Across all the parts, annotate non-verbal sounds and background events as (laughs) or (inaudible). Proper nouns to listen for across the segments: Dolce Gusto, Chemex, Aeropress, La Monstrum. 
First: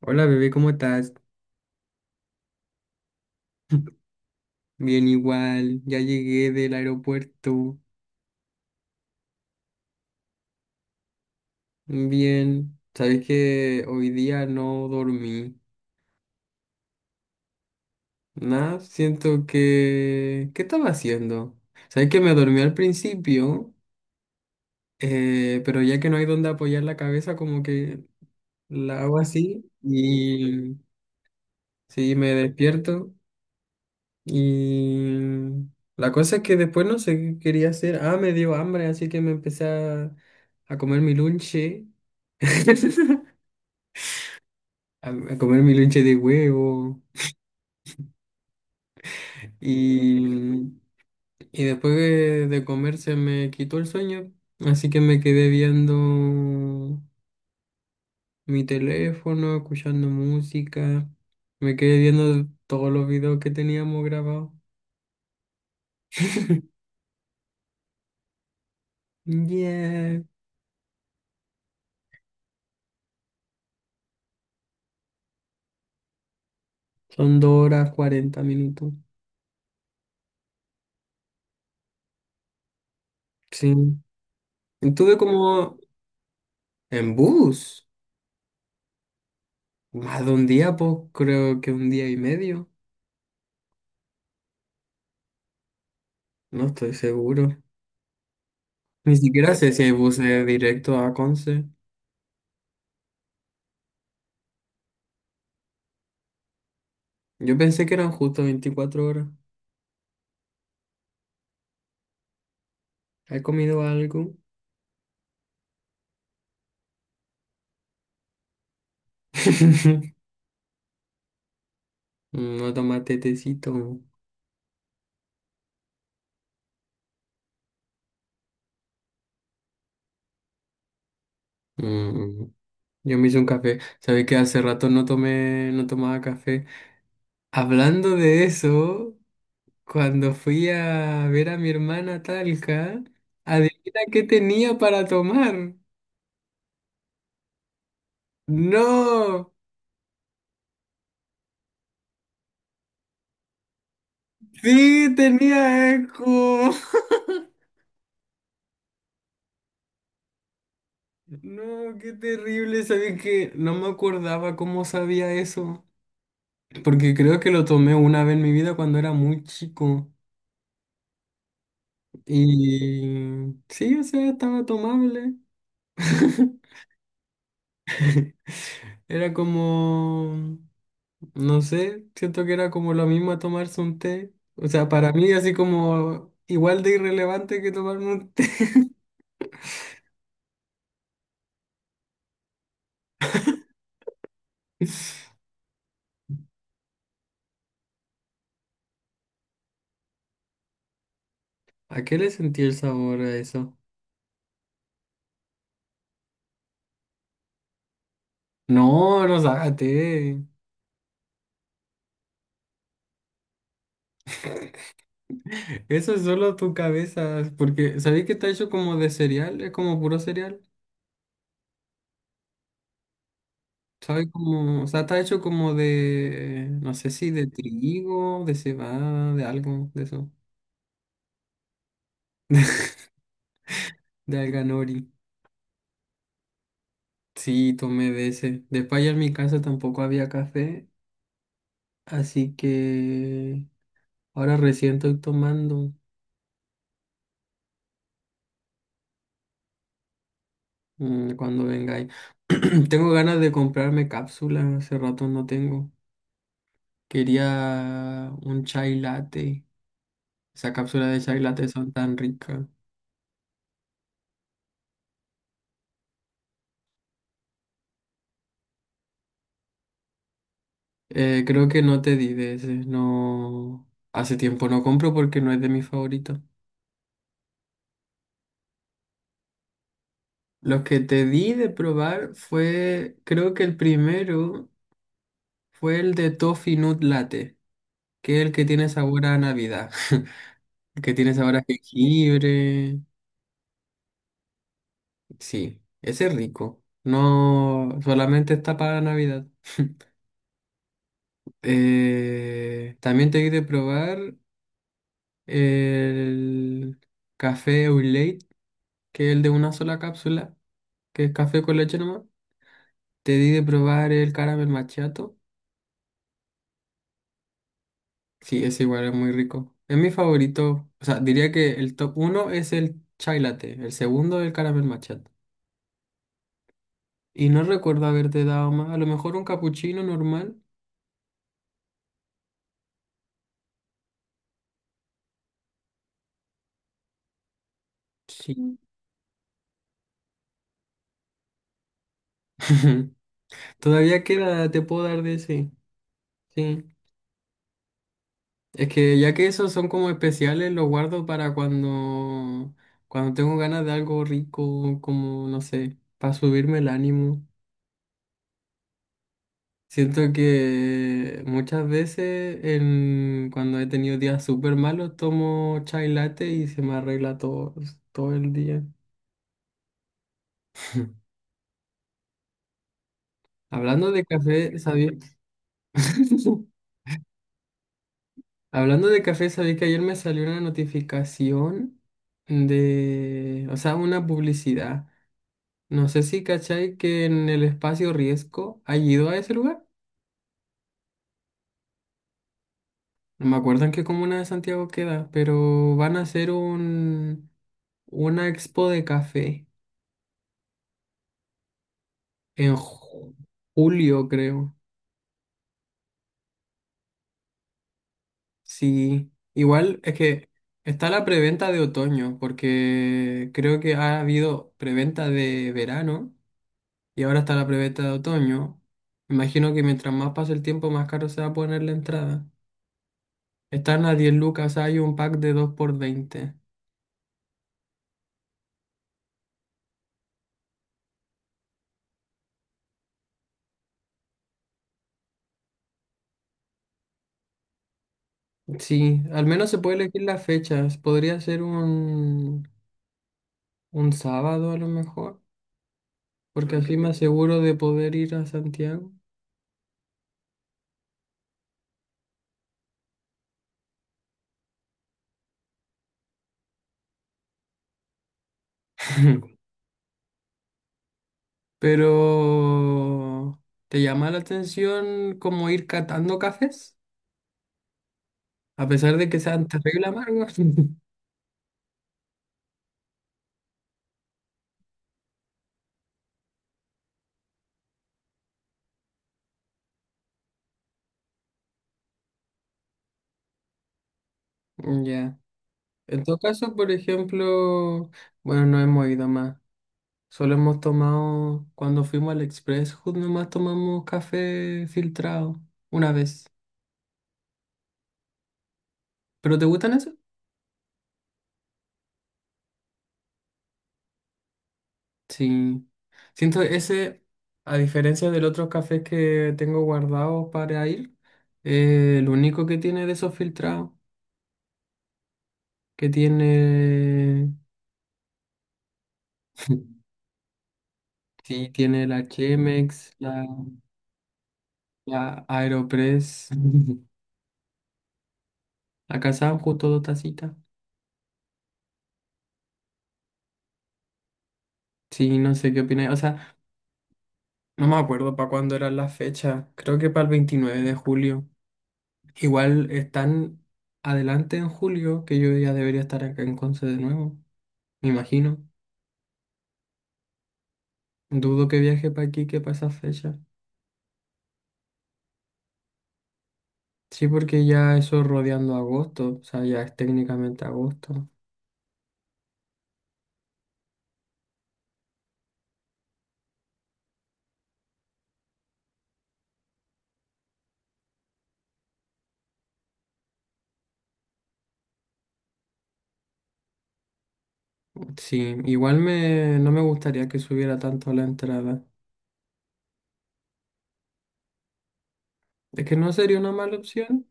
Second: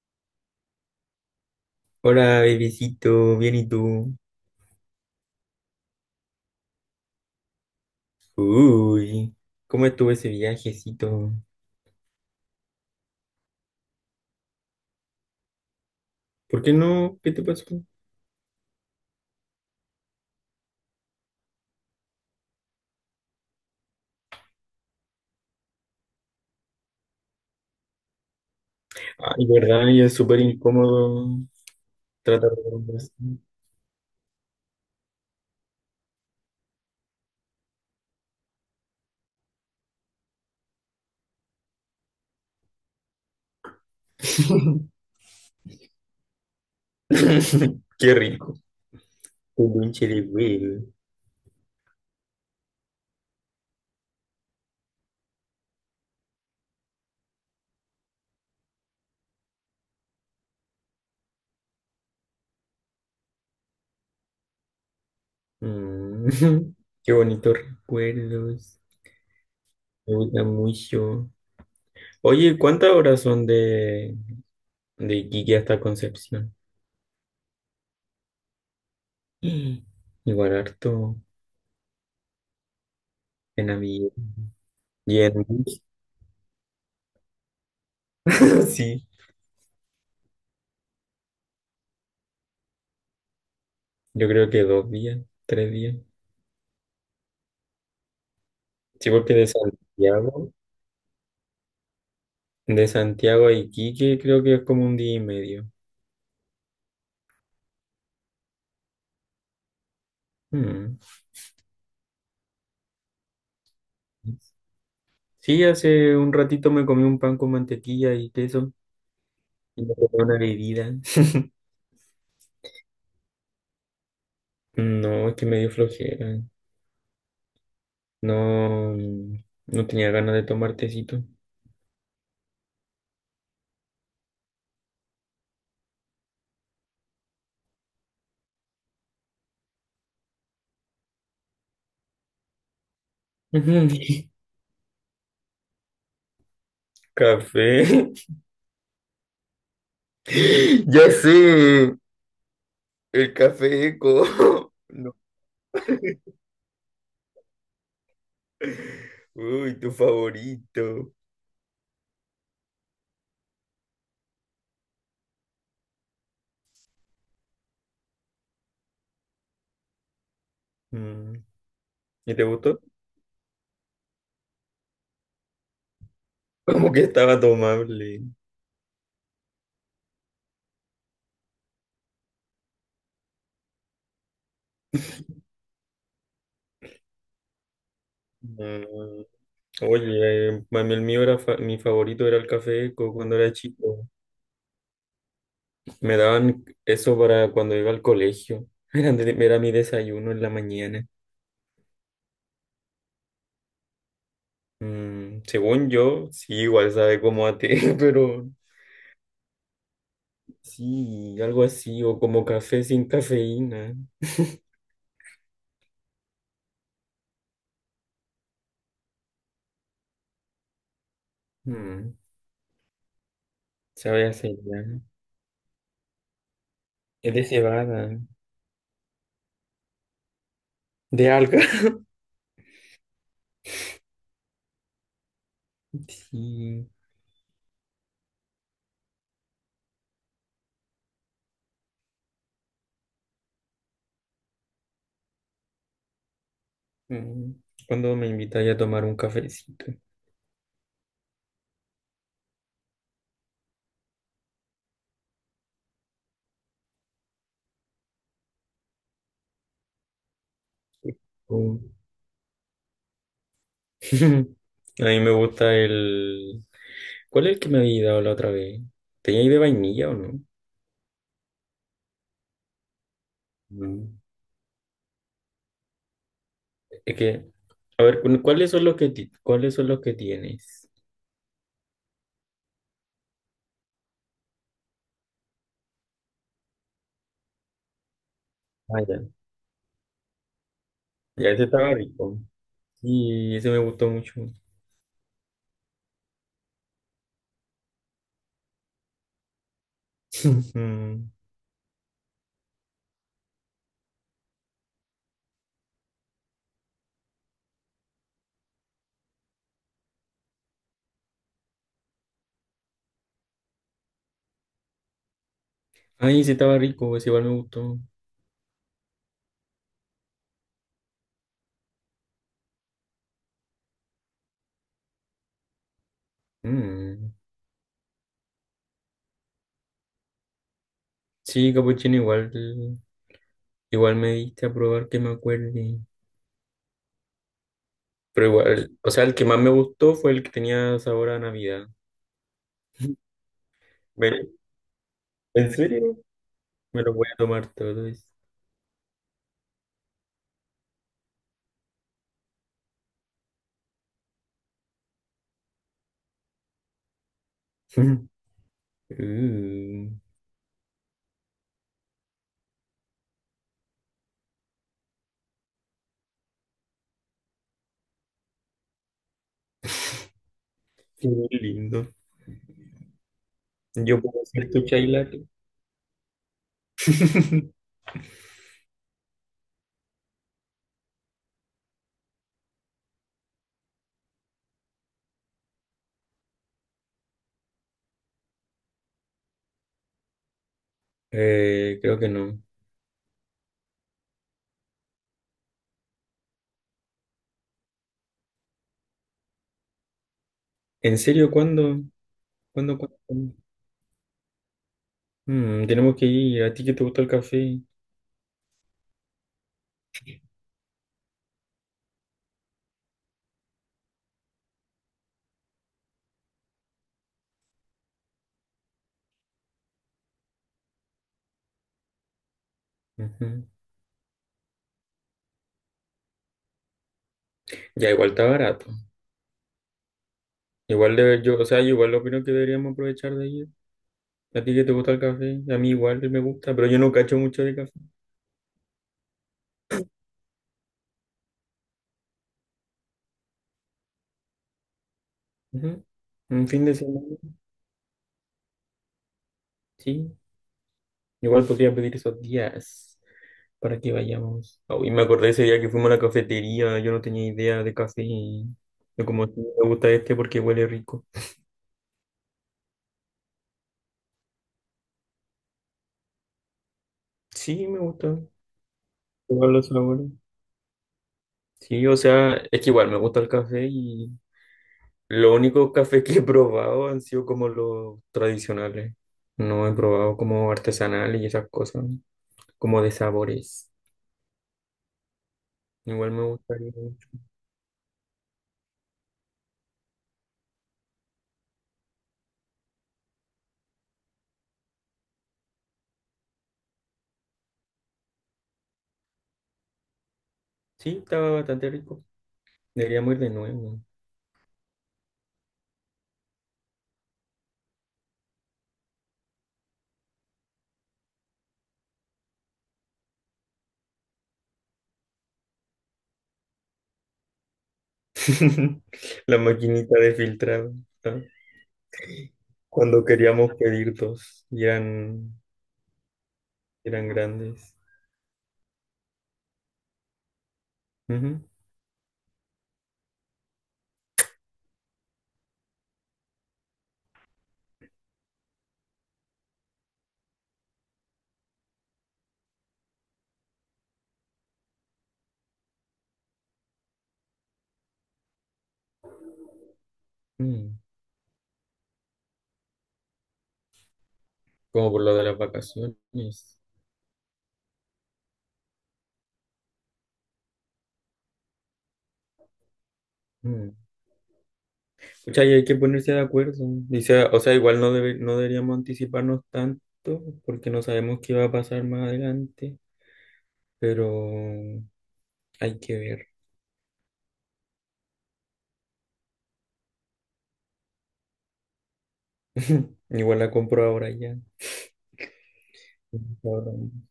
Hola bebé, ¿cómo estás? Hola, bebecito, bien y (clears throat) tú. Bien igual, ya llegué del aeropuerto. Uy, ¿cómo estuvo ese viajecito? Bien, sabes que hoy día no dormí. ¿Por qué no? ¿Qué te pasó? Nada, ¿Qué estaba haciendo? Sabes que me dormí al principio, pero ya que no hay donde apoyar la cabeza, como que la hago Ay, así verdad, y es súper y incómodo sí, me tratar de dormir despierto. así. Y la cosa es que después no sé qué quería hacer. Ah, me dio hambre, así que me empecé a comer mi lunche. (laughs) A comer mi lunche de huevo. (laughs) Qué rico. Un lonche de Y, huevo. y después de comer se me quitó el sueño. Así que me quedé viendo mi teléfono, escuchando música. Me quedé viendo todos los videos que teníamos grabados. Mm. (laughs) (laughs) Qué bonitos recuerdos. Me Yeah. gusta mucho. Oye, ¿cuántas horas son de Iquique hasta Concepción? Son 2 horas 40 minutos. (gasps) Igual harto en Sí. avión. Estuve Y en como bus. en bus, (laughs) Sí. más de un día, pues creo que un día y medio, Yo creo que dos días, tres días. no estoy seguro. Sí, Ni porque siquiera sé si hay buses directos a Conce. de Santiago a Iquique creo que es como un día y medio. Yo pensé que eran justo 24 horas. Mm. ¿Has comido algo? Sí, hace un ratito me comí un pan con mantequilla y queso y me (laughs) tomé una bebida. (laughs) No tomaste tecito. No, es que me dio flojera. No, no tenía ganas de tomar tecito. Mm. Yo me hice un café. Sabes que hace rato no tomé, no tomaba café. Hablando de eso, cuando fui a ver a mi hermana a Talca, adivina qué (laughs) tenía para tomar. Café. No, (laughs) Ya sé, el café eco. (laughs) sí, No. tenía eco. (laughs) Uy, tu favorito. No, qué terrible. Sabía que no me acordaba cómo sabía eso. Porque creo que lo tomé una vez en mi vida cuando era muy chico. Mm. ¿Y te gustó? Y sí, o sea, estaba tomable. (laughs) Como que estaba tomable. Era como, no sé, siento que era como lo mismo a tomarse un té. O sea, para mí así como igual de irrelevante que tomarme un té. No. Oye, a mí el mío era mi favorito era el café Eco cuando era chico. (laughs) Me daban eso para cuando iba al colegio. (laughs) Era, era mi desayuno en la mañana. ¿A qué le sentí el sabor a eso? Mm, según yo, sí, igual sabe como a té, (laughs) pero No, no sácate. sí, algo así, o como café sin cafeína. (laughs) Eso es solo tu cabeza. Porque, ¿sabéis que está hecho como de cereal? Es como puro cereal. Mm, ¿Sabes sabe a como? O cereal. sea, está hecho como de, no sé si Es de de cebada, trigo, de cebada, de algo, de eso. de alga. De alga nori. (laughs) Sí. Sí, tomé de ese. Después allá en mi casa tampoco había café. Así que ahora recién estoy tomando. Mm. ¿Cuándo me invitáis a tomar un cafecito? Cuando vengáis. (clears throat) Tengo ganas de comprarme cápsulas. Hace rato no tengo. Quería un chai latte. Esa cápsula de chai latte son tan ricas. (laughs) A mí me gusta el... ¿Cuál es el que me había dado la otra vez? ¿Tenía ahí de vainilla o no? Creo que no te di de ese. No. Mm. Hace tiempo no compro porque no es de mis favoritos. Es que, a ver, ¿cuáles son cuáles son los que Los tienes? que te di de probar fue. Creo que el primero fue el de Toffee Nut Latte, que es el que tiene Ah, ya. sabor a Navidad. (laughs) El que tiene Ya, sabor a ese estaba rico. jengibre. Y ese me gustó mucho. Sí, ese es rico. No solamente está para Navidad. (laughs) Mm. También te di de probar el café au lait, que es el de una sola cápsula, que es café con leche nomás. Te di de probar el caramel macchiato. Ay, ese estaba rico, ese igual me gustó. Sí, es igual, es muy rico. Es mi favorito. O sea, diría que el top uno es el chai latte, el segundo el caramel macchiato. Mm. Y no recuerdo haberte dado más. A lo mejor un capuchino normal. Sí, capuchino, igual, igual me diste a probar que me acuerde. Pero Sí. igual, o sea, el que más me gustó fue el que tenía sabor a Navidad. (laughs) Todavía Ve- queda, te puedo dar de ese. ¿En serio? Sí. Me lo voy a tomar todo eso. Es que ya que esos son como especiales, los guardo para cuando, cuando tengo ganas de algo rico, como, no sé, para subirme el ánimo. (laughs) Uh, Siento que muchas veces en, cuando he tenido días súper malos, tomo chai latte y se me arregla todo, todo el día. qué (laughs) lindo. Hablando Yo de puedo ser café, tu chai sabía. latte. (laughs) (laughs) Hablando de café, sabía que ayer me salió una notificación de, o sea, una publicidad. No sé si cachai que en el espacio Riesgo ha ido a ese lugar. Creo que no. No me acuerdo en qué comuna de Santiago queda, pero van a hacer un, una expo de café ¿En serio? ¿Cuándo? en ¿Cuándo? ¿Cuándo? ¿Cuándo? julio, creo. Mm, tenemos que ir. ¿A ti que te gusta el café? Sí, igual es que está la preventa de otoño, porque creo que ha habido preventa de verano y ahora está la preventa de otoño. Imagino que mientras más pase el tiempo, más caro se va a poner la entrada. Ujú. Están a 10 lucas, hay un pack de 2 por 20. Ya, igual está barato. Igual de, yo, o sea, yo igual opino que deberíamos aprovechar de ir. ¿A ti que te gusta el café? A mí igual me gusta, pero yo no cacho mucho de café. Sí, al menos se puede elegir las fechas. Podría ser un sábado a lo mejor, Ujú. Un porque fin de así me semana, aseguro de poder ir a Santiago. sí. Igual podría pedir esos días para que vayamos. Oh, y me acordé ese día que fuimos a la cafetería, yo no tenía idea de café y yo como: "Sí, (laughs) me gusta este porque huele rico". Pero, ¿te llama la atención como ir catando cafés? Sí, me gusta. A pesar de que sean Igual los terrible sabores. amargos. (laughs) Sí, o sea, es que igual me gusta el café y los únicos cafés que he probado han sido como los tradicionales. No he probado como artesanales y esas cosas, como de sabores. Ya. En Igual todo me caso, por gustaría mucho. ejemplo, bueno, no hemos ido más. Solo hemos tomado, cuando fuimos al Express, justo nomás tomamos café filtrado una vez. ¿Pero te gustan esos? Sí, estaba bastante rico. Deberíamos ir de nuevo. Sí. Siento ese, a diferencia del otro café que tengo guardado para ir, lo único que tiene de esos filtrados, que tiene, (laughs) La maquinita (laughs) de filtrado, ¿no? sí, tiene la Chemex, Cuando la, queríamos pedir dos y la eran, Aeropress, (laughs) eran grandes. la Kazam, justo dos tacitas. Ujú. Sí, no sé qué opináis. O sea, no me acuerdo para cuándo eran las fechas. Creo que para el 29 de julio. Igual están adelante en julio, que yo ya debería estar acá en Conce de nuevo, me imagino. Mm. Dudo que viaje para aquí que para esa fecha. Como por lo de las vacaciones. Sí, porque ya eso rodeando agosto, o sea, ya es técnicamente agosto. Mm. Pucha, y hay que ponerse de acuerdo. Dice, o sea, igual no, no deberíamos anticiparnos tanto porque no sabemos qué va a pasar más adelante, pero hay que ver. Sí, igual me, no me gustaría que subiera tanto la entrada. (laughs) Igual la compro ahora ya. Es que no sería una mala Ahora. opción.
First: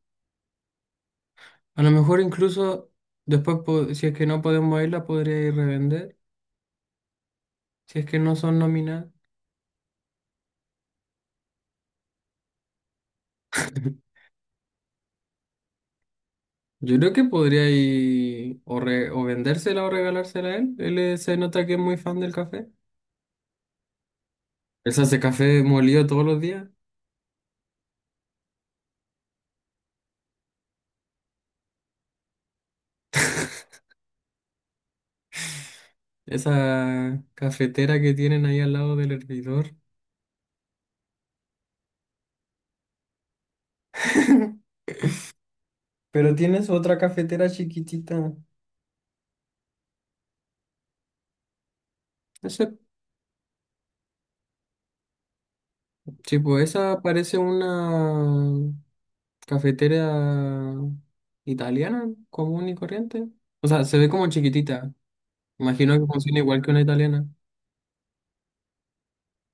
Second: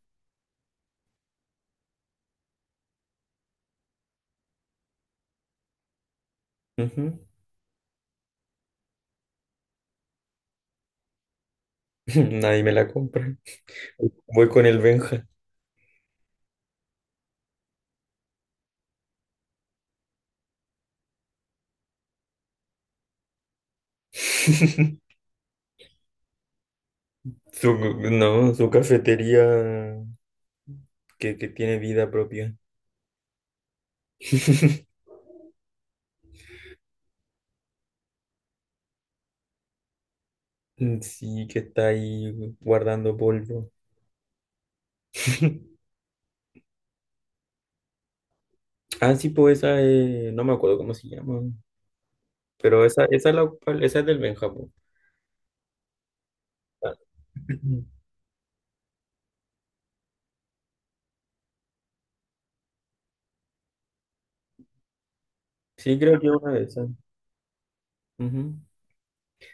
A lo mejor incluso después, si es que no podemos irla, podría ir revender. Ujú. Si es que no son nominadas. (laughs) Nadie me la compra. (laughs) Voy con el Benja. Yo creo que podría ir o vendérsela o regalársela a él. Él se nota que es muy fan del café. Él se (laughs) hace café molido todos los días. Su, no, su cafetería, que tiene vida propia. (laughs) (laughs) Esa cafetera que tienen ahí al lado del hervidor. Sí, que está ahí guardando polvo. (laughs) (laughs) Pero tienes otra cafetera chiquitita. Ah, sí, pues no me acuerdo cómo se llama, Ese, pero esa es del Benjamín. tipo, esa parece una cafetera italiana, común y corriente. O sea, se ve como chiquitita. Imagino Sí, que creo que funciona una igual de que una esas. italiana. Ujú.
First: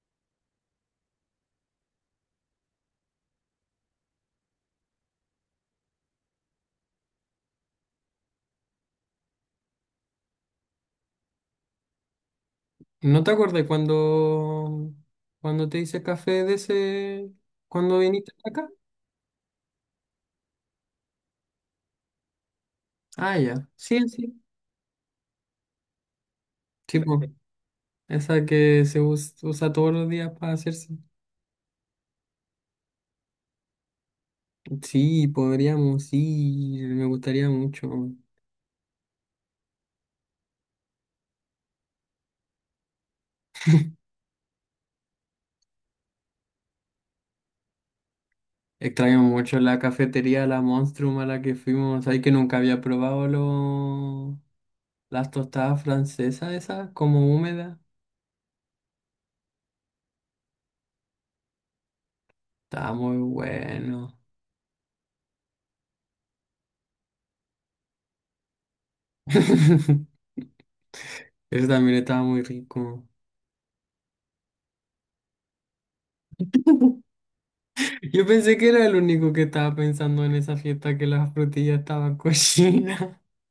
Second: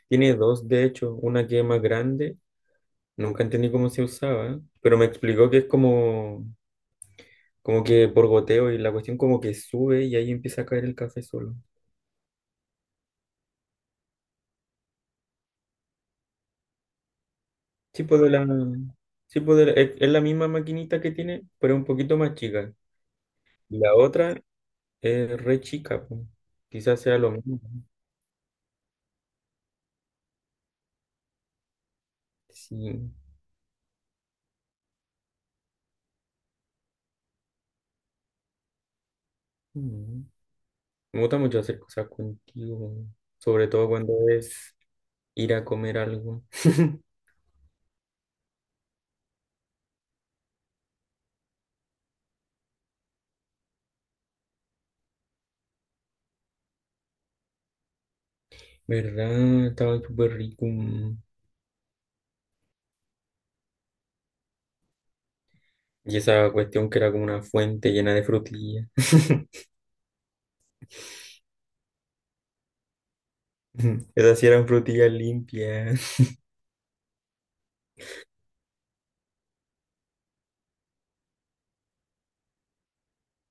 Tiene dos, de hecho, una que es más grande, nunca entendí cómo se usaba, pero me explicó que es como, como que por goteo y la cuestión como que sube y ahí empieza a caer el café solo. ¿No te acordás cuando, cuando te hice café de ese, cuando Sí, pues de viniste la, acá? sí, pues es la misma maquinita que tiene, pero un poquito más chica. Ah, ya. La Sí, sí. otra es re chica, pues. Quizás sea Tipo, lo mismo, ¿no? esa que usa todos los días para hacerse. Sí. Sí, podríamos ir, me gustaría mucho. Mm. Me gusta mucho hacer cosas contigo, sobre todo cuando es ir a comer algo. (laughs) Extraño mucho la cafetería La Monstrum a la que fuimos. Hay que nunca había probado las tostadas francesas esas, como húmedas. ¿Verdad? Estaba súper rico. Mm. Estaba muy bueno. Y esa cuestión que era como una fuente llena de frutillas. (laughs) (laughs) Eso también estaba muy rico. Esas sí eran frutillas limpias. (laughs) Yo pensé que era el único que estaba pensando en esa fiesta que las frutillas estaban (laughs) cochinas.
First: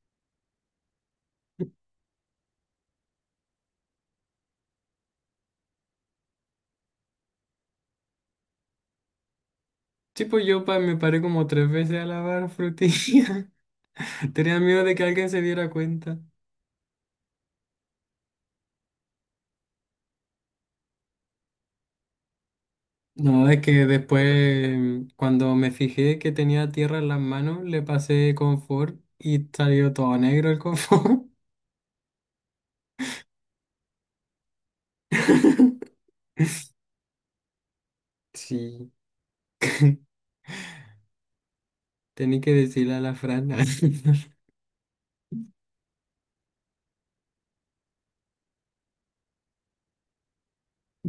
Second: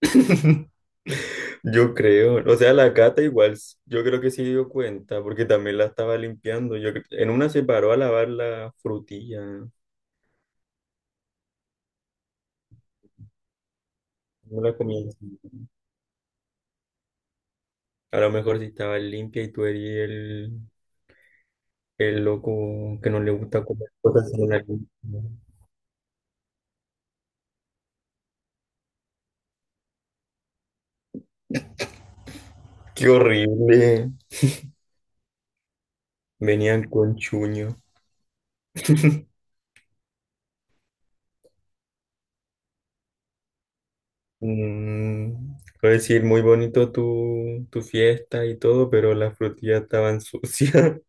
(laughs) Yo creo. O sea, la cata igual, yo creo que se dio cuenta, porque también la estaba limpiando. En una se paró a lavar la frutilla. Tipo, me paré como tres veces a lavar frutillas. (laughs) Tenía No la miedo de que comía. alguien se diera cuenta. A lo mejor si estaba limpia y tú eres el, el loco que no le No, es gusta que comer cosas en la limpia. después, cuando me fijé que tenía tierra en las manos, le pasé confort y salió todo negro el confort. ¡Qué horrible! (laughs) Venían con chuño. Sí, tenía que decirle a la Fran. (laughs) Mm, puedo decir, muy bonito tu, tu fiesta y todo, pero las frutillas estaban sucias.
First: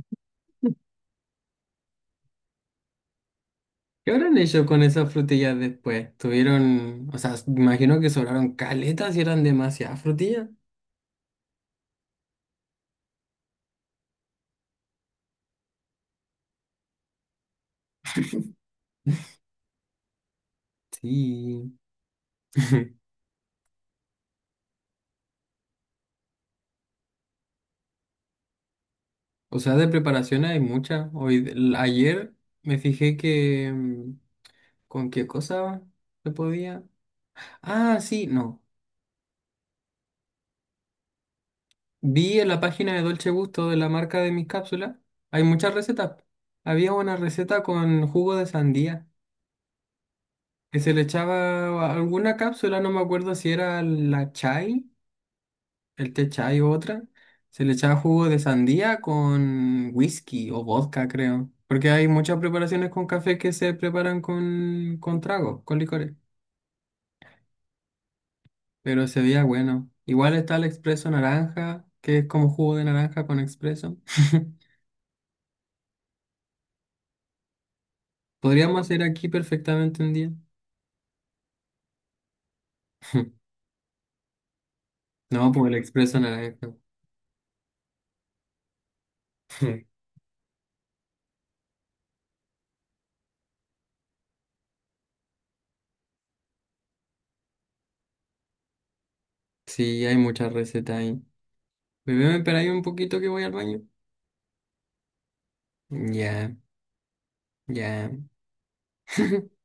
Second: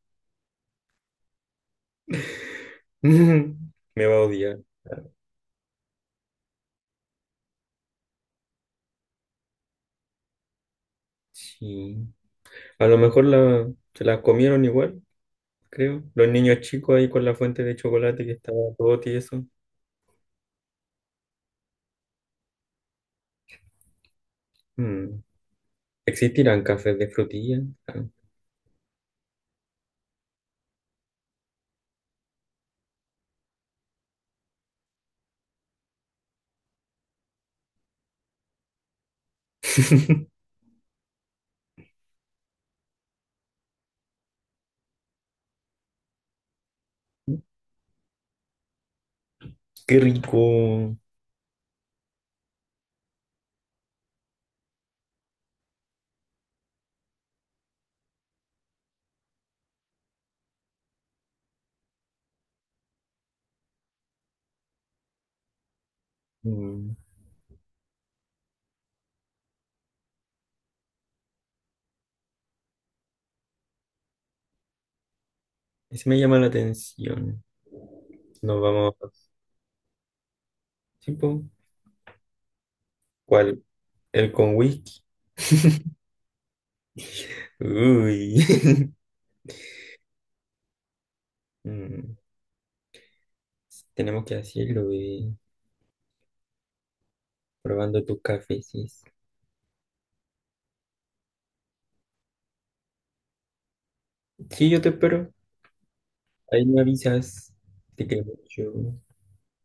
(laughs) Me ¿Qué va a habrán odiar. hecho con esas frutillas después? Tuvieron, o sea, imagino que sobraron caletas y eran demasiadas frutillas. Sí. A lo mejor la, se las comieron igual, creo. Los niños chicos ahí con la fuente de chocolate que estaba todo tieso. Sí. (laughs) Mm. ¿Existirán cafés de frutilla? Ah. O sea, de preparación hay mucha. Ayer me fijé que con qué cosa se podía. Ah, sí, no. (laughs) Vi en la página de Dolce Gusto de la marca de mis cápsulas, hay muchas recetas. Había una receta con jugo de sandía, Qué que se rico. le echaba a alguna cápsula, no me acuerdo si era la chai, el té chai o otra. Se le echaba jugo de sandía con whisky o vodka, creo. Porque hay muchas preparaciones con café que se preparan con tragos, con licores. Mm. Pero se veía bueno. Igual está el expreso naranja, que es como jugo de naranja con expreso. (laughs) Ese me llama la atención. Nos Podríamos vamos hacer a... aquí perfectamente un día. Sí, po. (laughs) ¿Cuál? ¿El con whisky? No, por el expreso naranja. Uy. (laughs) (laughs) Mm, tenemos que hacerlo, bebé. Probando tus cafés. Sí, hay muchas recetas ahí. Bebé, me espera ahí un poquito que voy al baño. Sí, yo te espero. Ya, Ahí me avisas. Te ya. quiero mucho. (laughs)